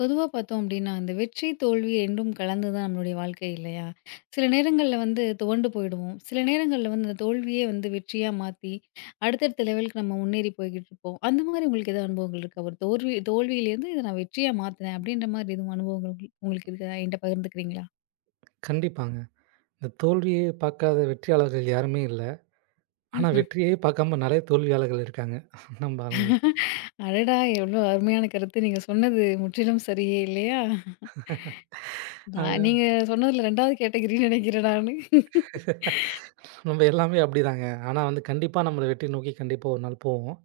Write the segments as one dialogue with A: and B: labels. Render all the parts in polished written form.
A: பொதுவா பார்த்தோம் அப்டின்னா, அந்த வெற்றி, தோல்வி 2ம் கலந்து தான் நம்மளுடைய வாழ்க்கை இல்லையா? சில நேரங்கள்ல வந்து துவண்டு போயிடுவோம். சில நேரங்கள்ல வந்து அந்த தோல்வியே வந்து வெற்றியா மாத்தி, அடுத்தடுத்த லெவலுக்கு நம்ம முன்னேறி போய்க்கிட்டு இருப்போம். அந்த மாரி உங்களுக்கு ஏதாவது அனுபவங்கள் இருக்கா? ஒரு தோல்வி தோல்வியிலேருந்து இத நான் வெற்றியா மாத்துனேன் அப்டின்ற மாரி எதுவும் அனுபவங்கள் உங்களுக்கு இருக்கா? என்ட்ட பகிர்ந்துக்கிறீங்களா?
B: கண்டிப்பாங்க. இந்த தோல்வியே பார்க்காத வெற்றியாளர்கள் யாருமே இல்ல. ஆனா
A: ம்ஹ்ம்.
B: வெற்றியே பார்க்காம நெறைய தோல்வியாளர்கள் இருக்காங்க. நம்ம ஆளுங்கள்.
A: அடடா! எவ்ளோ அருமையான கருத்து. நீங்க சொன்னது முற்றிலும் சரியே இல்லையா? நான்
B: அ
A: நீங்க சொன்னதுல 2வது கேட்டகிரின்னு நெனைக்கிறேன் நானு.
B: நம்ம எல்லாமே அப்டிதாங்க. ஆனா வந்து கண்டிப்பா நம்மள வெற்றி நோக்கி கண்டிப்பா ஒரு நாள் போவோம்.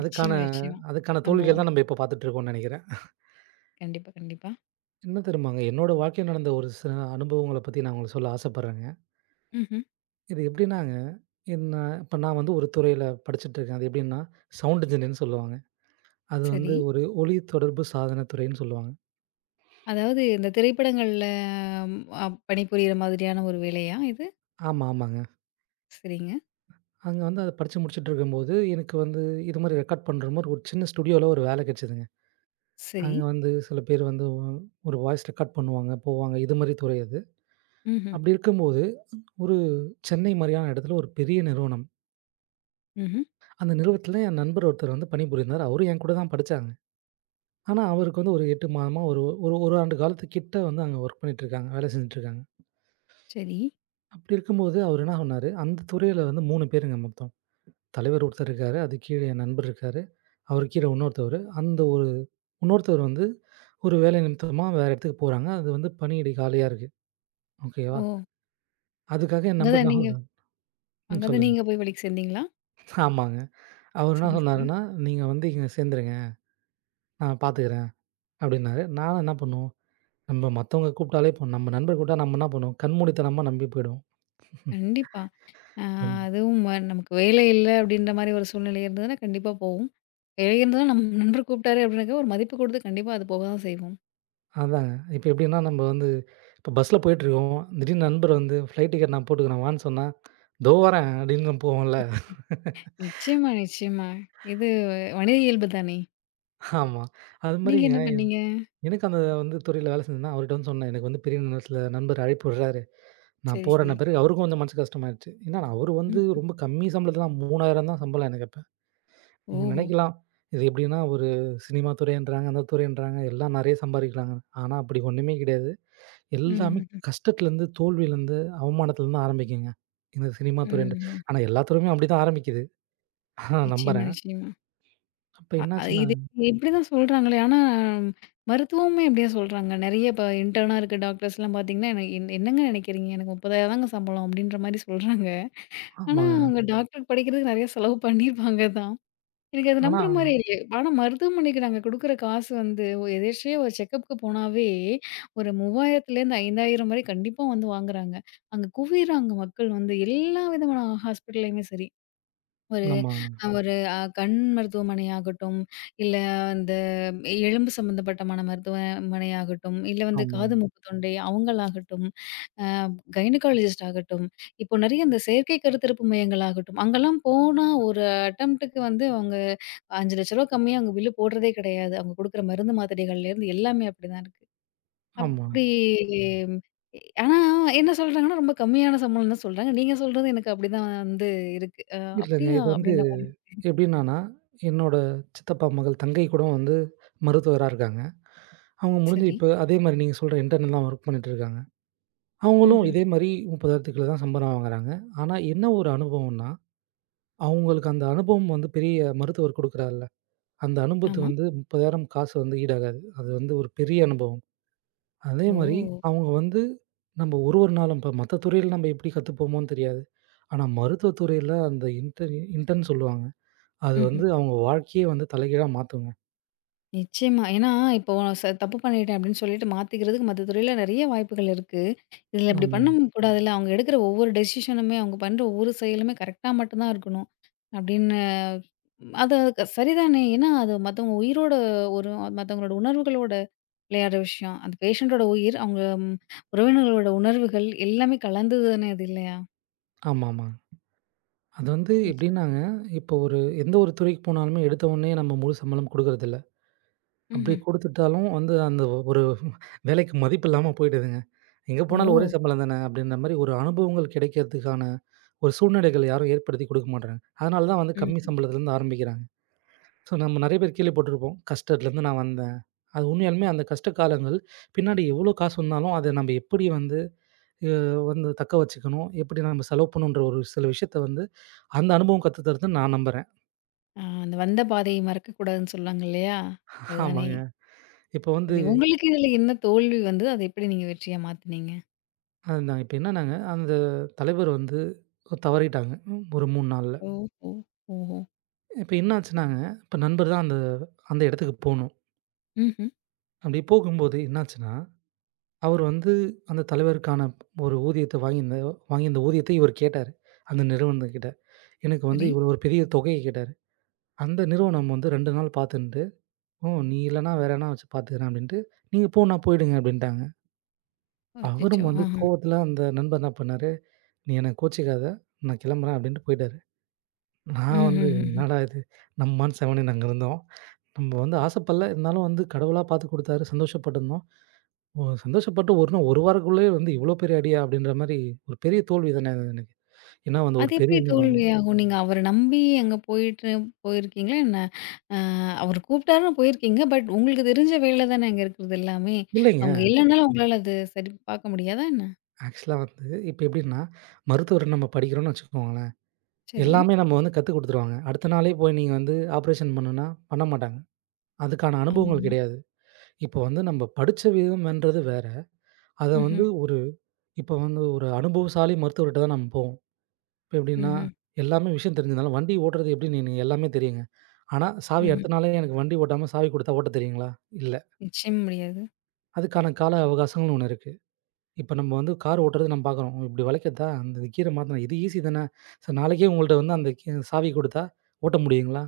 B: அதுக்கான
A: நிச்சயமா, நிச்சயமா.
B: அதுக்கான தோல்விகள்
A: நம்புவோம்.
B: தான் நம்ம இப்ப பார்த்துட்டு இருக்கோம்னு நெனைக்கிறேன்.
A: கண்டிப்பா, கண்டிப்பா.
B: என்ன தெரியுமாங்க, என்னோட வாழ்க்கையில நடந்த ஒரு சில அனுபவங்கள பத்தி நான் உங்களுக்கு சொல்ல ஆசைப்படுறேங்க.
A: ம்ஹ்ம்.
B: இது எப்டின்னாங்க, என்ன இப்ப நான் வந்து ஒரு துறையில படிச்சுட்டு இருக்கேன். அது எப்டின்னா, சவுண்ட் இன்ஜினியர்ன்னு சொல்லுவாங்க. அது
A: சரி.
B: வந்து ஒரு ஒலி தொடர்பு சாதன துறைன்னு சொல்லுவாங்க.
A: அதாவது இந்த திரைப்படங்கள்ல பணிபுரியிற மாதிரியான ஒரு வேலையா இது?
B: ஆமா, ஆமாங்க.
A: சரிங்க.
B: அங்க வந்து அத படிச்சு முடிச்சுட்டுருக்கும்போது, எனக்கு வந்து இது மாரி ரெக்கார்ட் பண்ற மாரி ஒரு சின்ன ஸ்டுடியோல ஒரு வேலை கிடைச்சதுங்க.
A: சரி.
B: அங்க வந்து சில பேர் வந்து ஒரு வாய்ஸ் ரெக்கார்ட் பண்ணுவாங்க, போவாங்க. இது மாரி துறை அது.
A: ம்ஹ்ம்.
B: அப்படி இருக்கும்போது, ஒரு சென்னை மாரியான இடத்துல ஒரு பெரிய நிறுவனம்.
A: ம்ஹ்ம்.
B: அந்த நிறுவனத்துல என் நண்பர் ஒருத்தர் வந்து பணிபுரிந்தார். அவரும் என் கூட தான் படிச்சாங்க. ஆனா, அவருக்கு வந்து ஒரு 8 மாதமா ஒரு ஒரு 1 ஆண்டு காலத்துக்கிட்ட வந்து அங்க ஒர்க் பண்ணிட்டுருக்காங்க. வேலை செஞ்சுட்டுருக்காங்க.
A: சரி.
B: அப்படி இருக்கும்போது, அவர் என்ன பண்ணாரு, அந்த துறையில வந்து 3 பேருங்க மொத்தம். தலைவர் ஒருத்தர் இருக்காரு. அதுக்கு கீழ என் நண்பர் இருக்காரு. அவருக்கு கீழ இன்னொருத்தவரு. அந்த ஒரு இன்னொருத்தவர் வந்து ஒரு வேலை நிமித்தமா வேற இடத்துக்கு போறாங்க. அது வந்து பணியிடை காலியா இருக்கு.
A: ஓ!
B: ஓகேவா? அதுக்காக என்
A: அங்க
B: நம்பர்
A: தான்
B: நான்
A: நீங்க
B: சொல்றேன்.
A: அங்க
B: ம்
A: தான்
B: சொல்லுங்க.
A: நீங்க போய் வேலைக்கு சேர்ந்தீங்களா?
B: ஆமாங்க. அவர் என்ன
A: சரி, சரி.
B: சொன்னாருன்னா, "நீங்க வந்து இங்க சேர்ந்துருங்க. நான் பார்த்துக்கிறேன்" அப்படின்னாரு. நானும் என்ன பண்ணுவோம், நம்ம மத்தவங்க கூப்பிட்டாலே இப்போ நம்ம நண்பர் கூப்பிட்டா நம்ம என்ன பண்ணுவோம், கண்மூடித்தனமா நம்பி போயிடுவோம்.
A: கண்டிப்பா. அ
B: என்
A: அதுவும் நமக்கு வேலை இல்ல அப்படின்ற மாரி ஒரு சூழ்நிலை இருந்ததுன்னா, கண்டிப்பா போவோம். வேலை இருந்தா நம்ம நண்பர் கூப்பிட்டாரு அப்படின்னாக்க ஒரு மதிப்பு கொடுத்து கண்டிப்பா அது போக தான் செய்வோம்.
B: அதாங்க. இப்ப எப்படின்னா நம்ம வந்து இப்ப பஸ்ல போயிட்டுருக்கோம். திடீர்னு நண்பர் வந்து "ஃப்ளைட் டிக்கெட் நான் போட்டுக்கிறேன் வான்னு" சொன்னா, "தோ வரேன்" அப்படின்னு நம்ம போவோம்ல.
A: நிச்சயமா, நிச்சயமா. இது மனித இயல்பு தானே.
B: ஆமா. அது
A: நீங்க
B: மாரிங்க
A: என்ன பண்ணீங்க?
B: எனக்கு அந்த வந்து துறையில வேலை செஞ்சேன்னா, அவர்ட்ட வந்து சொன்னேன். எனக்கு வந்து பெரிய நிறுவனத்தில நண்பர் அழைப்பு விடுறாரு. நான்
A: சரி, சரி.
B: போறேன்ன பிறகு அவருக்கும் கொஞ்சம் மனசு கஷ்டமாயிருச்சு. ஏன்னா அவரு வந்து
A: ம்.
B: ரொம்ப கம்மி சம்பளத்துல தான் 3,000 தான் சம்பளம் எனக்கு அப்ப. நீங்க
A: ஓஹோ!
B: நினைக்கலாம். இது எப்படின்னா ஒரு சினிமா துறைன்றாங்க, அந்த துறைன்றாங்க எல்லாம் நெறைய சம்பாதிக்கிறாங்க. ஆனா அப்படி ஒண்ணுமே கிடையாது. எல்லாமே
A: ம்ஹ்ஹ்ம்.
B: கஷ்டத்துலேருந்து, தோல்வியிலேருந்து, அவமானத்துலேருந்து ஆரம்பிக்குங்க. இந்த சினிமா துறைன்றது.
A: ம்ஹ்ம்.
B: ஆனா எல்லா துறையுமே அப்படிதான் ஆரம்பிக்குது. நான்
A: நிச்சயமா,
B: நம்புறேன்.
A: நிச்சயமா.
B: அப்ப
A: அ அ
B: என்னாச்சுன்னா
A: இது இப்படிதான் சொல்றாங்களே! ஆனா, மருத்துவமுமே இப்படியா சொல்றாங்க. நெறைய இப்ப இன்டர்னா இருக்க டாக்டர்ஸ்லாம் பார்த்தீங்கன்னா, "என என் என்னங்க நினைக்கிறீங்க? எனக்கு 30,000 தாங்க சம்பளம்." அப்படின்ற மாரி சொல்றாங்க. ஆனா,
B: ஆமாங்க.
A: அவங்க ம். டாக்டருக்கு படிக்கிறதுக்கு நெறைய செலவு பண்ணியிருப்பாங்க தான். எனக்கு அது நம்புற
B: ஆனா
A: மாரியே இல்ல. ஆனா, மருத்துவமனைக்கு நாங்க குடுக்குற காசு வந்து எதேர்ச்சியா ஒரு செக்கப்க்கு போனாவே, ஒரு 3,000லேருந்து 5,000 வரை கண்டிப்பா வந்து வாங்குறாங்க. அங்க குவிறாங்க மக்கள் வந்து எல்லா விதமான ஹாஸ்பிட்டல்லயுமே சரி. ஒரு
B: நம்ம
A: ஒரு அ கண் மருத்துவமனை ஆகட்டும், இல்ல அந்த எலும்பு சம்மந்தப்பட்டமான மருத்துவமனை ஆகட்டும், இல்ல வந்து காது,
B: ஆமாங்க,
A: மூக்கு, தொண்டை அவங்களாகட்டும், கைனகாலஜிஸ்ட் ஆகட்டும், இப்போ நெறைய இந்த செயற்கை கருத்திருப்பு மையங்கள் ஆகட்டும், அங்கலாம் போனா ஒரு அட்டெம்ப்ட்டுக்கு வந்து அவங்க ரூ. 5,00,000 கம்மியா அவங்க பில்லு போடுறதே கிடையாது. அவங்க குடுக்குற மருந்து மாத்திரைகள்லேருந்து எல்லாமே அப்படிதான் இருக்கு.
B: ஆமாங்க.
A: அப்படி ம், ஆனா என்ன சொல்றாங்கன்னா, ரொம்ப கம்மியான சம்பளம் தான் சொல்றாங்க. நீங்க சொல்றது எனக்கு அப்படிதான் வந்து இருக்கு.
B: இல்லங்க.
A: அப்படியா?
B: இது வந்து
A: அப்படின்ற மாரி.
B: எப்படின்னான்னா, என்னோட சித்தப்பா மகள் தங்கை கூட வந்து மருத்துவரா இருக்காங்க. அவங்க முடிஞ்சு
A: சரி.
B: இப்ப அதே மாரி நீங்க சொல்ற இன்டர்னல் தான் வொர்க் பண்ணிட்டு இருக்காங்க. அவங்களும்
A: ம்ஹ்ம்.
B: இதே மாரி 30,000க்குள்ள தான் சம்பளம் வாங்குறாங்க. ஆனா என்ன ஒரு அனுபவம்ன்னா, அவங்களுக்கு அந்த அனுபவம் வந்து பெரிய மருத்துவர் கொடுக்குறார்ல, அந்த அனுபவத்து
A: ஆமா.
B: வந்து 30,000 காசு வந்து ஈடாகாது. அது வந்து ஒரு பெரிய அனுபவம். அதே மாரி
A: ஓ!
B: அவங்க வந்து நம்ம ஒரு ஒரு நாளும் இப்ப மத்த துறையில நம்ம எப்படி கத்துப்போமோன்னு தெரியாது. ஆனா மருத்துவ துறையில அந்த இன்டர்ன் சொல்லுவாங்க. அது
A: ம்ஹ்ம்.
B: வந்து அவங்க வாழ்க்கையே வந்து தலைகீழா மாத்துங்க.
A: நிச்சயமா. ஏன்னா, இப்போ தப்பு பண்ணிட்டேன் அப்படின்னு சொல்லிட்டு மாத்திக்கிறதுக்கு மத்த துறையில நெறைய வாய்ப்புகள் இருக்கு. இதில இப்படி
B: ஆமா.
A: பண்ண கூடாதுல்ல. அவங்க எடுக்கிற ஒவ்வொரு டெசிஷனுமே, அவங்க பண்ற ஒவ்வொரு செயலுமே கரெக்ட்டா மட்டும் தான் இருக்கணும். அப்படின்னு ம், அது சரிதானே. ஏன்னா, அது மத்தவங்க உயிரோட ஒரு மத்தவங்களோட உணர்வுகளோட விளையாடுற விஷயம். அந்த பேஷண்டோட உயிர், அவங்க ம், உறவினர்களோட உணர்வுகள் எல்லாமே கலந்தது தானே அது இல்லையா?
B: ஆமாமா. அது வந்து
A: நிச்சயமா.
B: எப்படின்னாங்க, இப்போ ஒரு எந்த ஒரு துறைக்கு போனாலுமே எடுத்த உடனே நம்ம முழு சம்பளம் குடுக்குறதில்ல. அப்படி
A: ம்ஹ்ம்.
B: குடுத்துட்டாலும் வந்து அந்த ஒரு வேலைக்கு மதிப்பு இல்லாம போயிடுதுங்க. எங்க போனாலும் ஒரே
A: ஓ!
B: சம்பளம் தானே அப்படின்ற மாரி ஒரு அனுபவங்கள் கிடைக்கிறதுக்கான ஒரு சூழ்நிலைகள் யாரும் ஏற்படுத்தி குடுக்க மாட்றாங்க. அதனால தான் வந்து கம்மி
A: ம்ஹ்ம்.
B: சம்பளத்துலேருந்து ஆரம்பிக்கிறாங்க. ஸோ நம்ம நெறைய பேர் கேள்விப்பட்டிருப்போம். கஷ்டத்துலேருந்து நான் வந்தேன். அது உண்மையாலுமே அந்த கஷ்ட காலங்கள் பின்னாடி எவ்வளோ காசு வந்தாலும் அத நம்ம எப்படி வந்து அ வந்து தக்க வச்சுக்கணும், எப்படி நம்ம செலவு பண்ணணுன்ற ஒரு சில விஷயத்த வந்து அந்த அனுபவம் கத்து தருதுன்னு நான் நம்புறேன்.
A: ஆ அந்த வந்த பாதையை மறக்கக்கூடாதுன்னு சொல்லுவாங்க இல்லையா? அதுதானே.
B: ஆமாங்க. இப்ப வந்து
A: சரி. உங்களுக்கு இதுல என்ன தோல்வி வந்து, அத எப்படி நீங்க வெற்றியா மாத்துனீங்க?
B: அதுதான். இப்ப என்னன்னாங்க, அந்த தலைவர் வந்து தவறிட்டாங்க. ஒரு 3 நாள்ல.
A: ஓஹோ! ஓஹோ!
B: இப்ப என்னாச்சுன்னாங்க, இப்ப நண்பர் தான் அந்த அந்த இடத்துக்கு போணும்.
A: ம்ஹ்ம்.
B: அப்படி போகும்போது என்னாச்சுன்னா, அவர் வந்து அந்த தலைவருக்கான ஒரு ஊதியத்த வாங்கியிருந்த வாங்கியிருந்த ஊதியத்த இவர் கேட்டாரு. அந்த நிறுவனத்துக்கிட்ட. எனக்கு வந்து
A: சரி.
B: இவ்வளோ ஒரு பெரிய தொகைய கேட்டாரு. அந்த நிறுவனம் வந்து 2 நாள் பார்த்துன்ட்டு, "ஓ! நீ இல்லன்னா வேற எதனா வச்சு பார்த்துக்கிறேன்" அப்படின்ட்டு, "நீங்க போன்னா போயிடுங்க" அப்படின்ட்டாங்க.
A: அச்சச்சோ!
B: அவரும் வந்து
A: ஆஹா.
B: கோவத்துல அந்த நண்பர் என்ன பண்ணாரு "நீ என்ன கோச்சிக்காத, நான் கிளம்புறேன்" அப்படின்ட்டு போயிட்டாரு. நான் வந்து
A: ம்ஹ்ஹ்ம்.
B: என்னடா இது! நம்ம பாட்டுக்கு செவனேன்னு அங்க இருந்தோம். நம்ம வந்து ஆசைப்படல, இருந்தாலும் வந்து கடவுளா பார்த்து குடுத்தாரு. சந்தோஷப்பட்டுருந்தோம். ஒ சந்தோஷப்பட்டு ஒரு 1 வாரக்குள்ளயே வந்து இவ்ளோ பெரிய அடியா! அப்படின்ற மாரி ஒரு பெரிய தோல்வி தானே அது எனக்கு. ஏன்னா வந்து
A: அது
B: ஒரு பெரிய
A: எப்படி
B: நிறுவனம்
A: தோல்வியாகும்? நீங்க அவர நம்பி அங்க போயிட்டு போயிருக்கீங்களா என்ன? அ அவரு கூப்பிட்டாருன்னு போயிருக்கீங்க. பட் உங்களுக்கு தெரிஞ்ச வேல தானே அங்க இருக்கிறது எல்லாமே.
B: இல்லைங்க.
A: அவங்க இல்லனாலும் உங்களால அது சரி பார்க்க முடியாதா என்ன?
B: ஆக்சுவலா வந்து இப்ப எப்படின்னா, மருத்துவர் நம்ம படிக்கிறோம்னு வச்சுக்கோங்களேன்,
A: சரி.
B: எல்லாமே நம்ம வந்து கத்துக் குடுத்துருவாங்க. அடுத்த நாளே போய் நீங்க வந்து ஆப்ரேஷன் பண்ணுனா பண்ண மாட்டாங்க. அதுக்கான அனுபவங்கள்
A: ஆமாமா.
B: கிடையாது. இப்ப வந்து நம்ம படிச்ச விதம்ன்றது வேற. அத வந்து
A: ம்ஹ்ம்.
B: இப்போ வந்து ஒரு அனுபவசாலி மருத்துவர்ட்ட தான் நம்ம போவோம். இப்ப எப்படின்னா,
A: ம்ஹ்ம்.
B: எல்லாமே விஷயம் தெரிஞ்சதுனால வண்டி ஓட்டுறது எப்படின்னு எனக்கு எல்லாமே தெரியுங்க. ஆனா, சாவி
A: ம்ஹ்ம்.
B: அடுத்த நாளே எனக்கு வண்டி ஓட்டாம சாவி குடுத்தா ஓட்ட தெரியுங்களா? இல்ல.
A: நிச்சயமா முடியாது.
B: அதுக்கான கால அவகாசங்கள்னு ஒண்ணு இருக்கு. இப்ப நம்ம வந்து கார் ஓட்டுறது நம்ம பார்க்குறோம். இப்படி வளைக்கிறதா? அந்த கீர மாத்தணும். இது ஈஸி தானே. சரி நாளைக்கே உங்கள்ட்ட வந்து அந்த சாவி குடுத்தா ஓட்ட முடியுங்களா?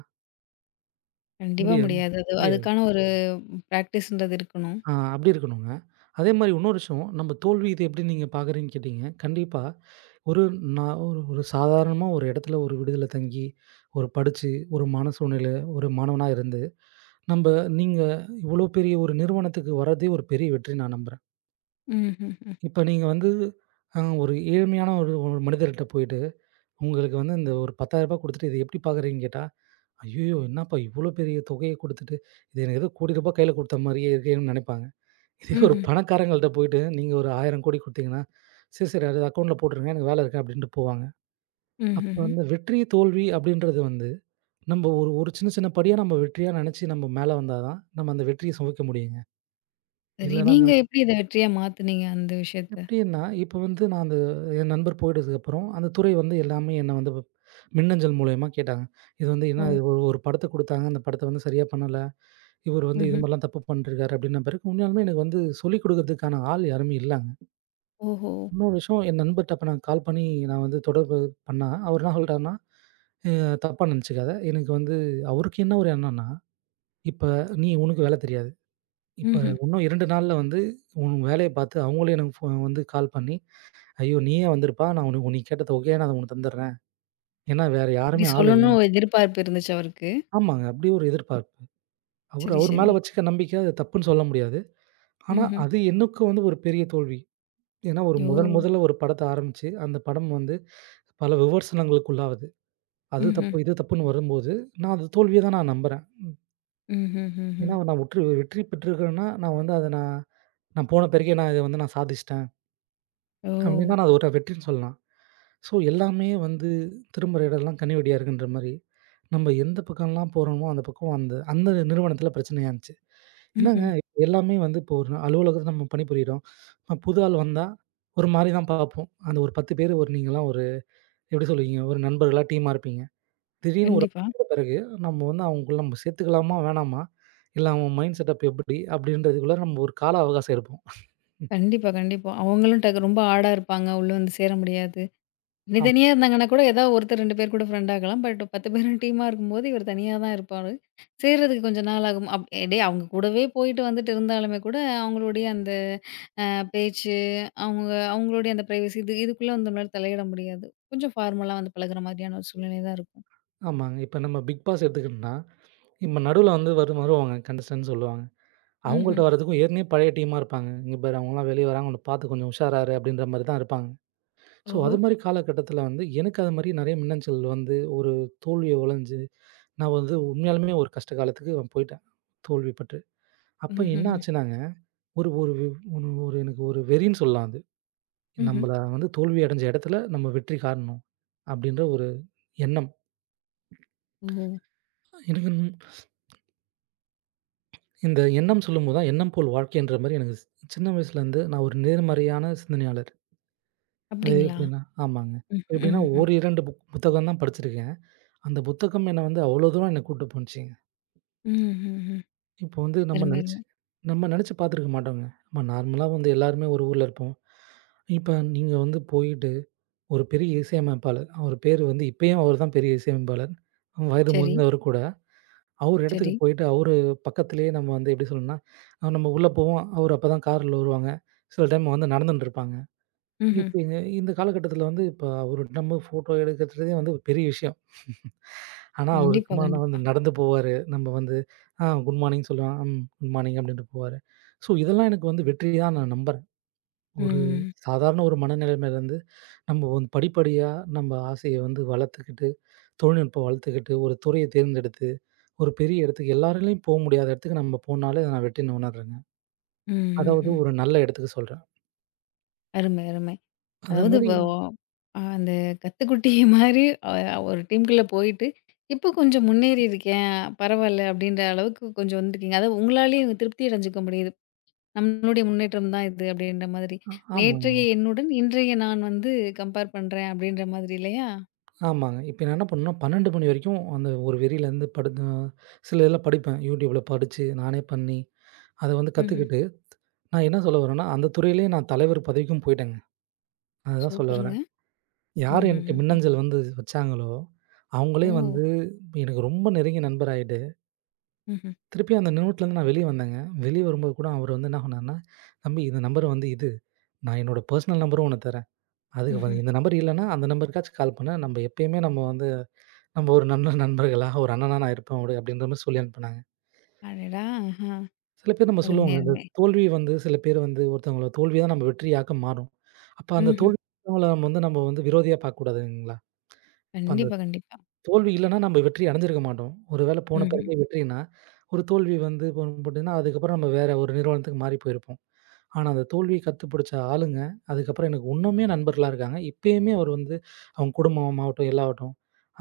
A: கண்டிப்பா
B: முடியும்
A: முடியாது. அது
B: முடியாது.
A: அதுக்கான ஒரு பிராக்டிஸ்ன்றது இருக்கணும்.
B: ஆ அப்படி இருக்கணுங்க. அதே மாரி இன்னொரு விஷயம், நம்ம தோல்வி இது எப்படி நீங்க பார்க்குறீங்கன்னு கேட்டீங்க. கண்டிப்பா ஒரு நான் ஒரு ஒரு சாதாரணமா ஒரு இடத்துல ஒரு விடுதில தங்கி, ஒரு படிச்சு, ஒரு மன சூழ்நிலை ஒரு மாணவனா இருந்து, நம்ப நீங்க இவ்வளோ பெரிய ஒரு நிறுவனத்துக்கு வர்றதே ஒரு பெரிய வெற்றி நான் நம்புறேன்.
A: ம்ஹ்ஹ்ம்.
B: இப்ப நீங்க வந்து ஒரு ஏழ்மையான ஒரு ஒரு மனிதர்ட்ட போயிட்டு, உங்களுக்கு வந்து இந்த ஒரு ரூ. 10,000 குடுத்துட்டு இத எப்படி பார்க்குறீங்கன்னு கேட்டா, "ஐய்யயோ! என்னப்பா இவ்வளோ பெரிய தொகைய குடுத்துட்டு, இது எனக்கு ஏதோ ரூ. 1,00,00,000 கையில குடுத்த மாரியே இருக்கேன்னு" நெனைப்பாங்க. இதே ஒரு
A: ம்ஹ்ம்.
B: பணக்காரங்கள்ட்ட போயிட்டு, நீங்க ஒரு 1000 கோடி குடுத்தீங்கன்னா, "சரி, சரி அது அக்கவுண்ட்ல போட்டுருங்க. எனக்கு வேலை இருக்கு" அப்படின்ட்டு போவாங்க. அப்ப
A: ம்ஹ்ஹ்ம்.
B: வந்து வெற்றி, தோல்வி அப்படின்றது வந்து, நம்ம ஒரு ஒரு சின்ன சின்ன படியா நம்ம வெற்றியா நெனச்சு நம்ம மேல வந்தா தான், நம்ம அந்த வெற்றிய சுவைக்க முடியுங்க.
A: சரி.
B: இல்ல
A: நீங்க
B: நம்ம
A: எப்படி இத வெற்றியா மாத்துனீங்க அந்த விஷயத்த?
B: எப்படின்னா, இப்ப வந்து நான் அந்த என் நண்பர் போயிட்டதுக்கப்புறம், அந்த துறை வந்து எல்லாமே என்ன வந்து மின்னஞ்சல் மூலியமா கேட்டாங்க. இது வந்து என்ன
A: ஓ!
B: இது ஒரு ஒரு படத்த குடுத்தாங்க. அந்த படத்த வந்து சரியா பண்ணல. இவரு வந்து இது
A: ம்ஹ்ம்.
B: மாரிலாம் தப்பு பண்ணிட்டுருக்காரு அப்படின்ன பிறகு, உண்மையாலுமே எனக்கு வந்து சொல்லிக் குடுக்கறதுக்கான ஆள் யாருமே இல்லங்க.
A: ஓஹோ!
B: இன்னொரு விஷயம் என் நண்பர்ட்ட அப்ப நான் கால் பண்ணி நான் வந்து தொடர்பு பண்ணா, அவர் என்ன சொல்ட்டாருன்னா, "அ தப்பா நெனச்சுக்காத. எனக்கு வந்து" அவருக்கு என்ன ஒரு எண்ணம்னா இப்ப நீ உனக்கு வேலை தெரியாது. இப்ப
A: ம்ஹ்ம்.
B: இன்னும் 2 நாள்ல வந்து உன் வேலைய பார்த்து அவங்களே எனக்கு வந்து கால் பண்ணி, "ஐயோ! நீயே வந்திருப்பா. நான் உனக்கு நீ கேட்ட தொகைய நான் உனக்கு தந்துடுறேன்." ஏன்னா வேற
A: அப்படி
B: யாருமே ஆள்
A: சொல்லணும்னு
B: இல்ல.
A: ஒரு எதிர்பார்ப்பு இருந்துச்சு அவருக்கு.
B: ஆமாங்க. அப்படி ஒரு எதிர்பார்ப்பு. அவரு
A: சரி,
B: அவர்
A: சரி.
B: மேல வச்சுக்க நம்பிக்கை அது தப்புன்னு சொல்ல முடியாது. ஆனா
A: ம்ஹ்ம்.
B: அது எனக்கு வந்து ஒரு பெரிய தோல்வி. ஏன்னா ஒரு
A: ஓ!
B: முதல் முதல்ல ஒரு படத்த ஆரம்பிச்சு, அந்த படம் வந்து பல விமர்சனங்களுக்கு உள்ளாவுது. அது
A: ம்ஹ்ம்.
B: தப்பு, இது தப்புன்னு வரும்போது, நான் அது தோல்விய தான் நான் நம்புறேன்.
A: ம்ஹ்ம், ம்ஹ்ம்.
B: ஏன்னா நான் உற்று வெற்றி பெற்றிருக்கிறேன்னா, நான் வந்து அத நான் நான் போன பிறகே நான் இத வந்து நான் சாதிச்சுட்டேன்.
A: ஓ!
B: அப்டின்னா, நான் அது ஒரு வெற்றின்னு சொல்லலாம். ஸோ, எல்லாமே வந்து திரும்புற இடம்லாம் கனி வெடியா இருக்குன்ற மாரி, நம்ம எந்த பக்கம்லாம் போறோமோ, அந்த பக்கம் அந்த அந்த நிறுவனத்தில பிரச்சனையா இருந்துச்சு. என்னங்க
A: ம்ஹ்ம்.
B: இப்ப எல்லாமே வந்து இப்போ ஒரு அலுவலகத்தில நம்ம பணிபுரியிறோம். புது ஆள் வந்தா, ஒரு மாரி தான் பார்ப்போம். அந்த ஒரு 10 பேர் ஒரு நீங்கலாம் ஒரு எப்டி சொல்லுவீங்க? ஒரு நண்பர்களா, டீமா இருப்பீங்க. திடீர்னு ஒரு
A: கண்டிப்பா.
B: ஆள் வந்த பிறகு நம்ம வந்து அவங்களுக்குள்ள நம்ம சேர்த்துக்கலாமா? வேணாமா? இல்ல அவன் மைண்ட் செட்டப் எப்டி? அப்டின்றதுக்குள்ள நம்ம ஒரு கால அவகாசம் எடுப்போம்.
A: கண்டிப்பா, கண்டிப்பா. அவங்களும் டக்கு ரொம்ப ஆடா இருப்பாங்க. உள்ள வந்து சேர முடியாது. நீ
B: ஆமா,
A: தனியா இருந்தாங்கன்னா கூட ஏதாவது ஒருத்தர் 2 பேர் கூட ஃப்ரெண்ட் ஆகலாம். பட் 10 பேரும் டீமா இருக்கும்போது இவர் தனியா தான் இருப்பாரு. சேர்றதுக்கு கொஞ்சம் நாள் ஆகும். டேய் அவங்க கூடவே போயிட்டு வந்துட்டு இருந்தாலுமே கூட அவங்களுடைய அந்த பேச்சு, அவங்க அவங்களுடைய அந்த பிரைவசி இது இதுக்குள்ள வந்து நம்மளால தலையிட முடியாது. கொஞ்சம் ஃபார்மலா வந்து பழகுற மாதிரியான ஒரு சூழ்நிலை தான் இருக்கும்.
B: ஆமாங்க. இப்ப நம்ம பிக் பாஸ் எடுத்துக்கிட்டோம்னா இப்ப நடுவுல வந்து வருவாங்க கண்டஸ்டன்ட்ன்னு சொல்லுவாங்க.
A: ம்ஹ்ம்.
B: அவங்கள்ட்ட வரதுக்கும் ஏற்கனவே பழைய டீமா இருப்பாங்க. இங்க பாரு அவங்கலாம் வெளிய வராங்க உன்ன பார்த்து கொஞ்சம் உஷாராரு அப்படின்ற மாரி தான் இருப்பாங்க. ஸோ
A: ஓஹோ!
B: அது மாரி காலகட்டத்தில வந்து எனக்கு அது மாரி நெறைய மின்னஞ்சல் வந்து ஒரு தோல்விய ஒளஞ்சு, நான் வந்து உண்மையாலுமே ஒரு கஷ்ட காலத்துக்கு நான் போயிட்டேன். தோல்விப்பட்டு. அப்ப என்ன
A: ம்ஹ்ஹ்ம்.
B: ஆச்சுனாங்க, ஒரு ஒரு வி- ஒரு ஒரு எனக்கு ஒரு வெறின்னு சொல்லலாம் அது.
A: ம்ஹ்ம்.
B: நம்மள வந்து தோல்வி அடைஞ்ச இடத்துல நம்ம வெற்றி காணணும். அப்படின்ற ஒரு எண்ணம்.
A: ஓ!
B: எனக்கு இந்த எண்ணம் சொல்லும்போது தான், எண்ணம் போல் வாழ்க்கைன்ற மாரி எனக்கு சின்ன வயசுலேருந்து நான் ஒரு நேர்மறையான சிந்தனையாளர். அது
A: அப்படிங்களா?
B: எப்படின்னா ஆமாங்க. இப்ப
A: ம்ஹ்ம்.
B: எப்படின்னா
A: ம்ஹ்ஹ்ம்.
B: ஒரு 2 புக் புத்தகம் தான் படிச்சிருக்கேன். அந்த புத்தகம் என்ன வந்து அவ்வளோ தூரம் என்ன கூட்டு போனுச்சுங்க.
A: ம்ஹ்ஹ்ம்.
B: இப்போ வந்து நம்ம
A: அருமை,
B: நெனச்சு
A: அருமை.
B: நம்ம நெனச்சு பார்த்துருக்க மாட்டோங்க. நம்ம நார்மலா வந்து எல்லாருமே ஒரு ஊர்ல இருப்போம். இப்ப நீங்க வந்து போயிட்டு ஒரு பெரிய இசையமைப்பாளர். அவர் பேரு வந்து இப்பயும் அவர் தான் பெரிய இசையமைப்பாளர். வயது
A: சரி,
B: முதிர்ந்தவர் கூட. அவரு
A: சரி.
B: இடத்துக்கு போயிட்டு, அவரு பக்கத்திலேயே நம்ம வந்து எப்படி சொல்லணும்னா, நம்ம உள்ள போவோம். அவரு அப்பதான் கார்ல வருவாங்க. சில டைம் வந்து நடந்துன்ட்டு இருப்பாங்க.
A: ம்ஹ்ம்.
B: இப்ப இந்த இந்த காலகட்டத்தில வந்து இப்ப அவரு நம்ம ஃபோட்டோ எடுக்கிறதே வந்து ஒரு பெரிய விஷயம். ஆனா, அவரு
A: கண்டிப்பா,
B: சும்மா நான்
A: கண்டிப்பா.
B: வந்து நடந்து போவாரு. நம்ம வந்து ஆ குட் மார்னிங் சொல்லுவேன். ம் குட் மார்னிங் அப்படின்ட்டு போவாரு. ஸோ இதெல்லாம் எனக்கு வந்து வெற்றியா நான் நம்புறேன். ஒரு
A: ம்.
B: சாதாரண ஒரு மனநிலைமையிலேருந்து நம்ம வந்து படிப்படியா நம்ம ஆசைய வந்து வளர்த்துக்கிட்டு, தொழில்நுட்பம் வளர்த்துக்கிட்டு, ஒரு துறைய தேர்ந்தெடுத்து ஒரு பெரிய இடத்துக்கு எல்லாராலயும் போ முடியாத இடத்துக்கு நம்ம போனாலே நான் வெற்றின்னு உணர்றேங்க. அதாவது
A: ம்ஹ்ஹ்ம்.
B: ஒரு நல்ல இடத்துக்கு சொல்றேன்.
A: அருமை, அருமை.
B: அது
A: அதாவது
B: மாரி
A: இப்போ அந்த கத்துக்குட்டி மாரி அ ஒரு டீம்குள்ள போயிட்டு, இப்போ கொஞ்சம் முன்னேறி இருக்கேன், பரவால்ல அப்படின்ற அளவுக்கு கொஞ்சம் வந்திருக்கீங்க. அதாவது உங்களாலேயே திருப்தி அடைஞ்சுக்க முடியுது. நம்மளுடைய முன்னேற்றம் தான் இது அப்படின்ற மாதிரி.
B: அ ஆமாங்க,
A: நேற்றைய எண்ணுடன் இன்றைய நான் வந்து கம்பேர் பண்றேன் அப்படின்ற மாதிரி இல்லையா?
B: ஆமாங்க. இப்ப நான் என்ன பண்ணேன்னா 12 மணி வரைக்கும் அந்த ஒரு வெறியிலேருந்து படுத்து சில இதெல்லாம் படிப்பேன். YouTubeல படிச்சு நானே பண்ணி அத வந்து
A: ம்ஹ்ம்.
B: கத்துக்கிட்டு, நான் என்ன சொல்ல வரேன்னா, அந்த துறையிலேயே நான் தலைவர் பதவிக்கும் போயிட்டேங்க. அதுதான் சொல்ல வரேன்.
A: சூப்பருங்க.
B: யார் எனக்கு
A: ம்ஹ்ஹ்ஹ்ம்.
B: மின்னஞ்சல் வந்து வச்சாங்களோ,
A: ஓ!
B: அவங்களே வந்து எனக்கு ரொம்ப நெருங்கிய நண்பர் ஆயிட்டாங்க.
A: ம்ஹ்ம்.
B: திருப்பி அந்த நோட்லருந்து நான் வெளிய வந்தேங்க. வெளிய வரும்போது கூட அவரு வந்து என்ன சொன்னாருன்னா, "தம்பி இந்த நம்பர் வந்து இது. நான் என்னோட பர்சனல் நம்பரும் உனக்கு தரேன். அதுக்கு
A: ம்ஹ்ம்.
B: இந்த நம்பர் இல்லன்னா, அந்த நம்பருக்காச்சும் கால் பண்ணு. நம்ப எப்பயுமே நம்ம வந்து நம்ம ஒரு நல்ல நண்பர்களா, ஒரு அண்ணனா நான் இருப்பேன் உனக்கு" அப்படின்ற மாரி சொல்லி அனுப்புனாங்க.
A: அடடா! ஆஹா.
B: சில பேர் நம்ம
A: அருமை,
B: சொல்லுவோங்க, இந்த
A: அருமை.
B: தோல்வி வந்து சில பேர் வந்து ஒருத்தவங்களோட தோல்வி தான் நம்ம வெற்றியாக்க மாறும். அப்ப அந்த
A: ம்ஹ்ம்.
B: தோல்வி நம்ம வந்து விரோதியா பார்க்கக்கூடாது இல்லைங்களா? இப்ப அந்த
A: கண்டிப்பா, கண்டிப்பா.
B: தோல்வி இல்லன்னா நம்ம வெற்றி அடைஞ்சிருக்க மாட்டோம். ஒரு வேள போன
A: ம்ஹ்ம்.
B: பிறகு வெற்றினா, ஒரு தோல்வி வந்து போட்டுன்னா அதுக்கப்புறம் நம்ம வேற ஒரு நிறுவனத்துக்கு மாறி போயிருப்போம். ஆனா, அந்த தோல்விய கத்துப்பிடிச்ச ஆளுங்க, அதுக்கப்புறம் எனக்கு இன்னுமே நண்பர்களா இருக்காங்க. இப்பயுமே அவர் வந்து அவங்க குடும்பமாகட்டும், எல்லாவட்டும்,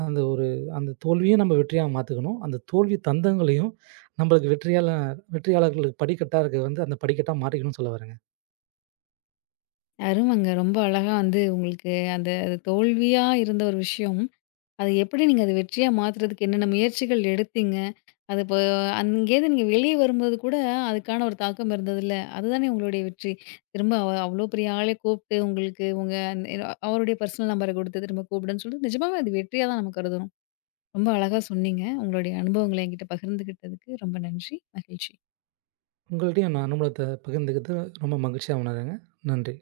B: அந்த ஒரு அந்த தோல்வியும் நம்ம வெற்றியா மாத்துக்கணும். அந்த தோல்வி தந்தங்களையும் நம்மளுக்கு வெற்றியாளர்களுக்கு படிக்கட்டா இருக்க வந்து அந்த படிக்கட்டா மாத்திக்கணும்னு சொல்ல வரேங்க.
A: அருமங்க. ரொம்ப அழகா வந்து உங்களுக்கு அந்த அது தோல்வியா இருந்த ஒரு விஷயம், அதை எப்படி நீங்க அத வெற்றியா மாத்துறதுக்கு என்னென்ன முயற்சிகள் எடுத்தீங்க? அது இப்போ அங்கேருந்து நீங்க வெளிய வரும்போது கூட, அதுக்கான ஒரு தாக்கம் இருந்ததுல்ல. அதுதானே உங்களுடைய வெற்றி. திரும்ப அவ்ளோ பெரிய ஆளே கூப்ட்டு உங்களுக்கு உங்க அந் அவருடைய பர்சனல் நம்பர குடுத்து திரும்ப கூப்பிடுன்னு சொல்லிட்டு, நிஜமாவே அது வெற்றியா தான் நம்ம கருதணும். ரொம்ப அழகா சொன்னீங்க. உங்களுடைய அனுபவங்கள என்கிட்ட பகிர்ந்துகிட்டதுக்கு ரொம்ப நன்றி. மகிழ்ச்சி.
B: உங்கள்ட்டயும் நான் அனுபவத்த பகிர்ந்துக்கிட்டு ரொம்ப மகிழ்ச்சியா உணர்றேங்க. நன்றி.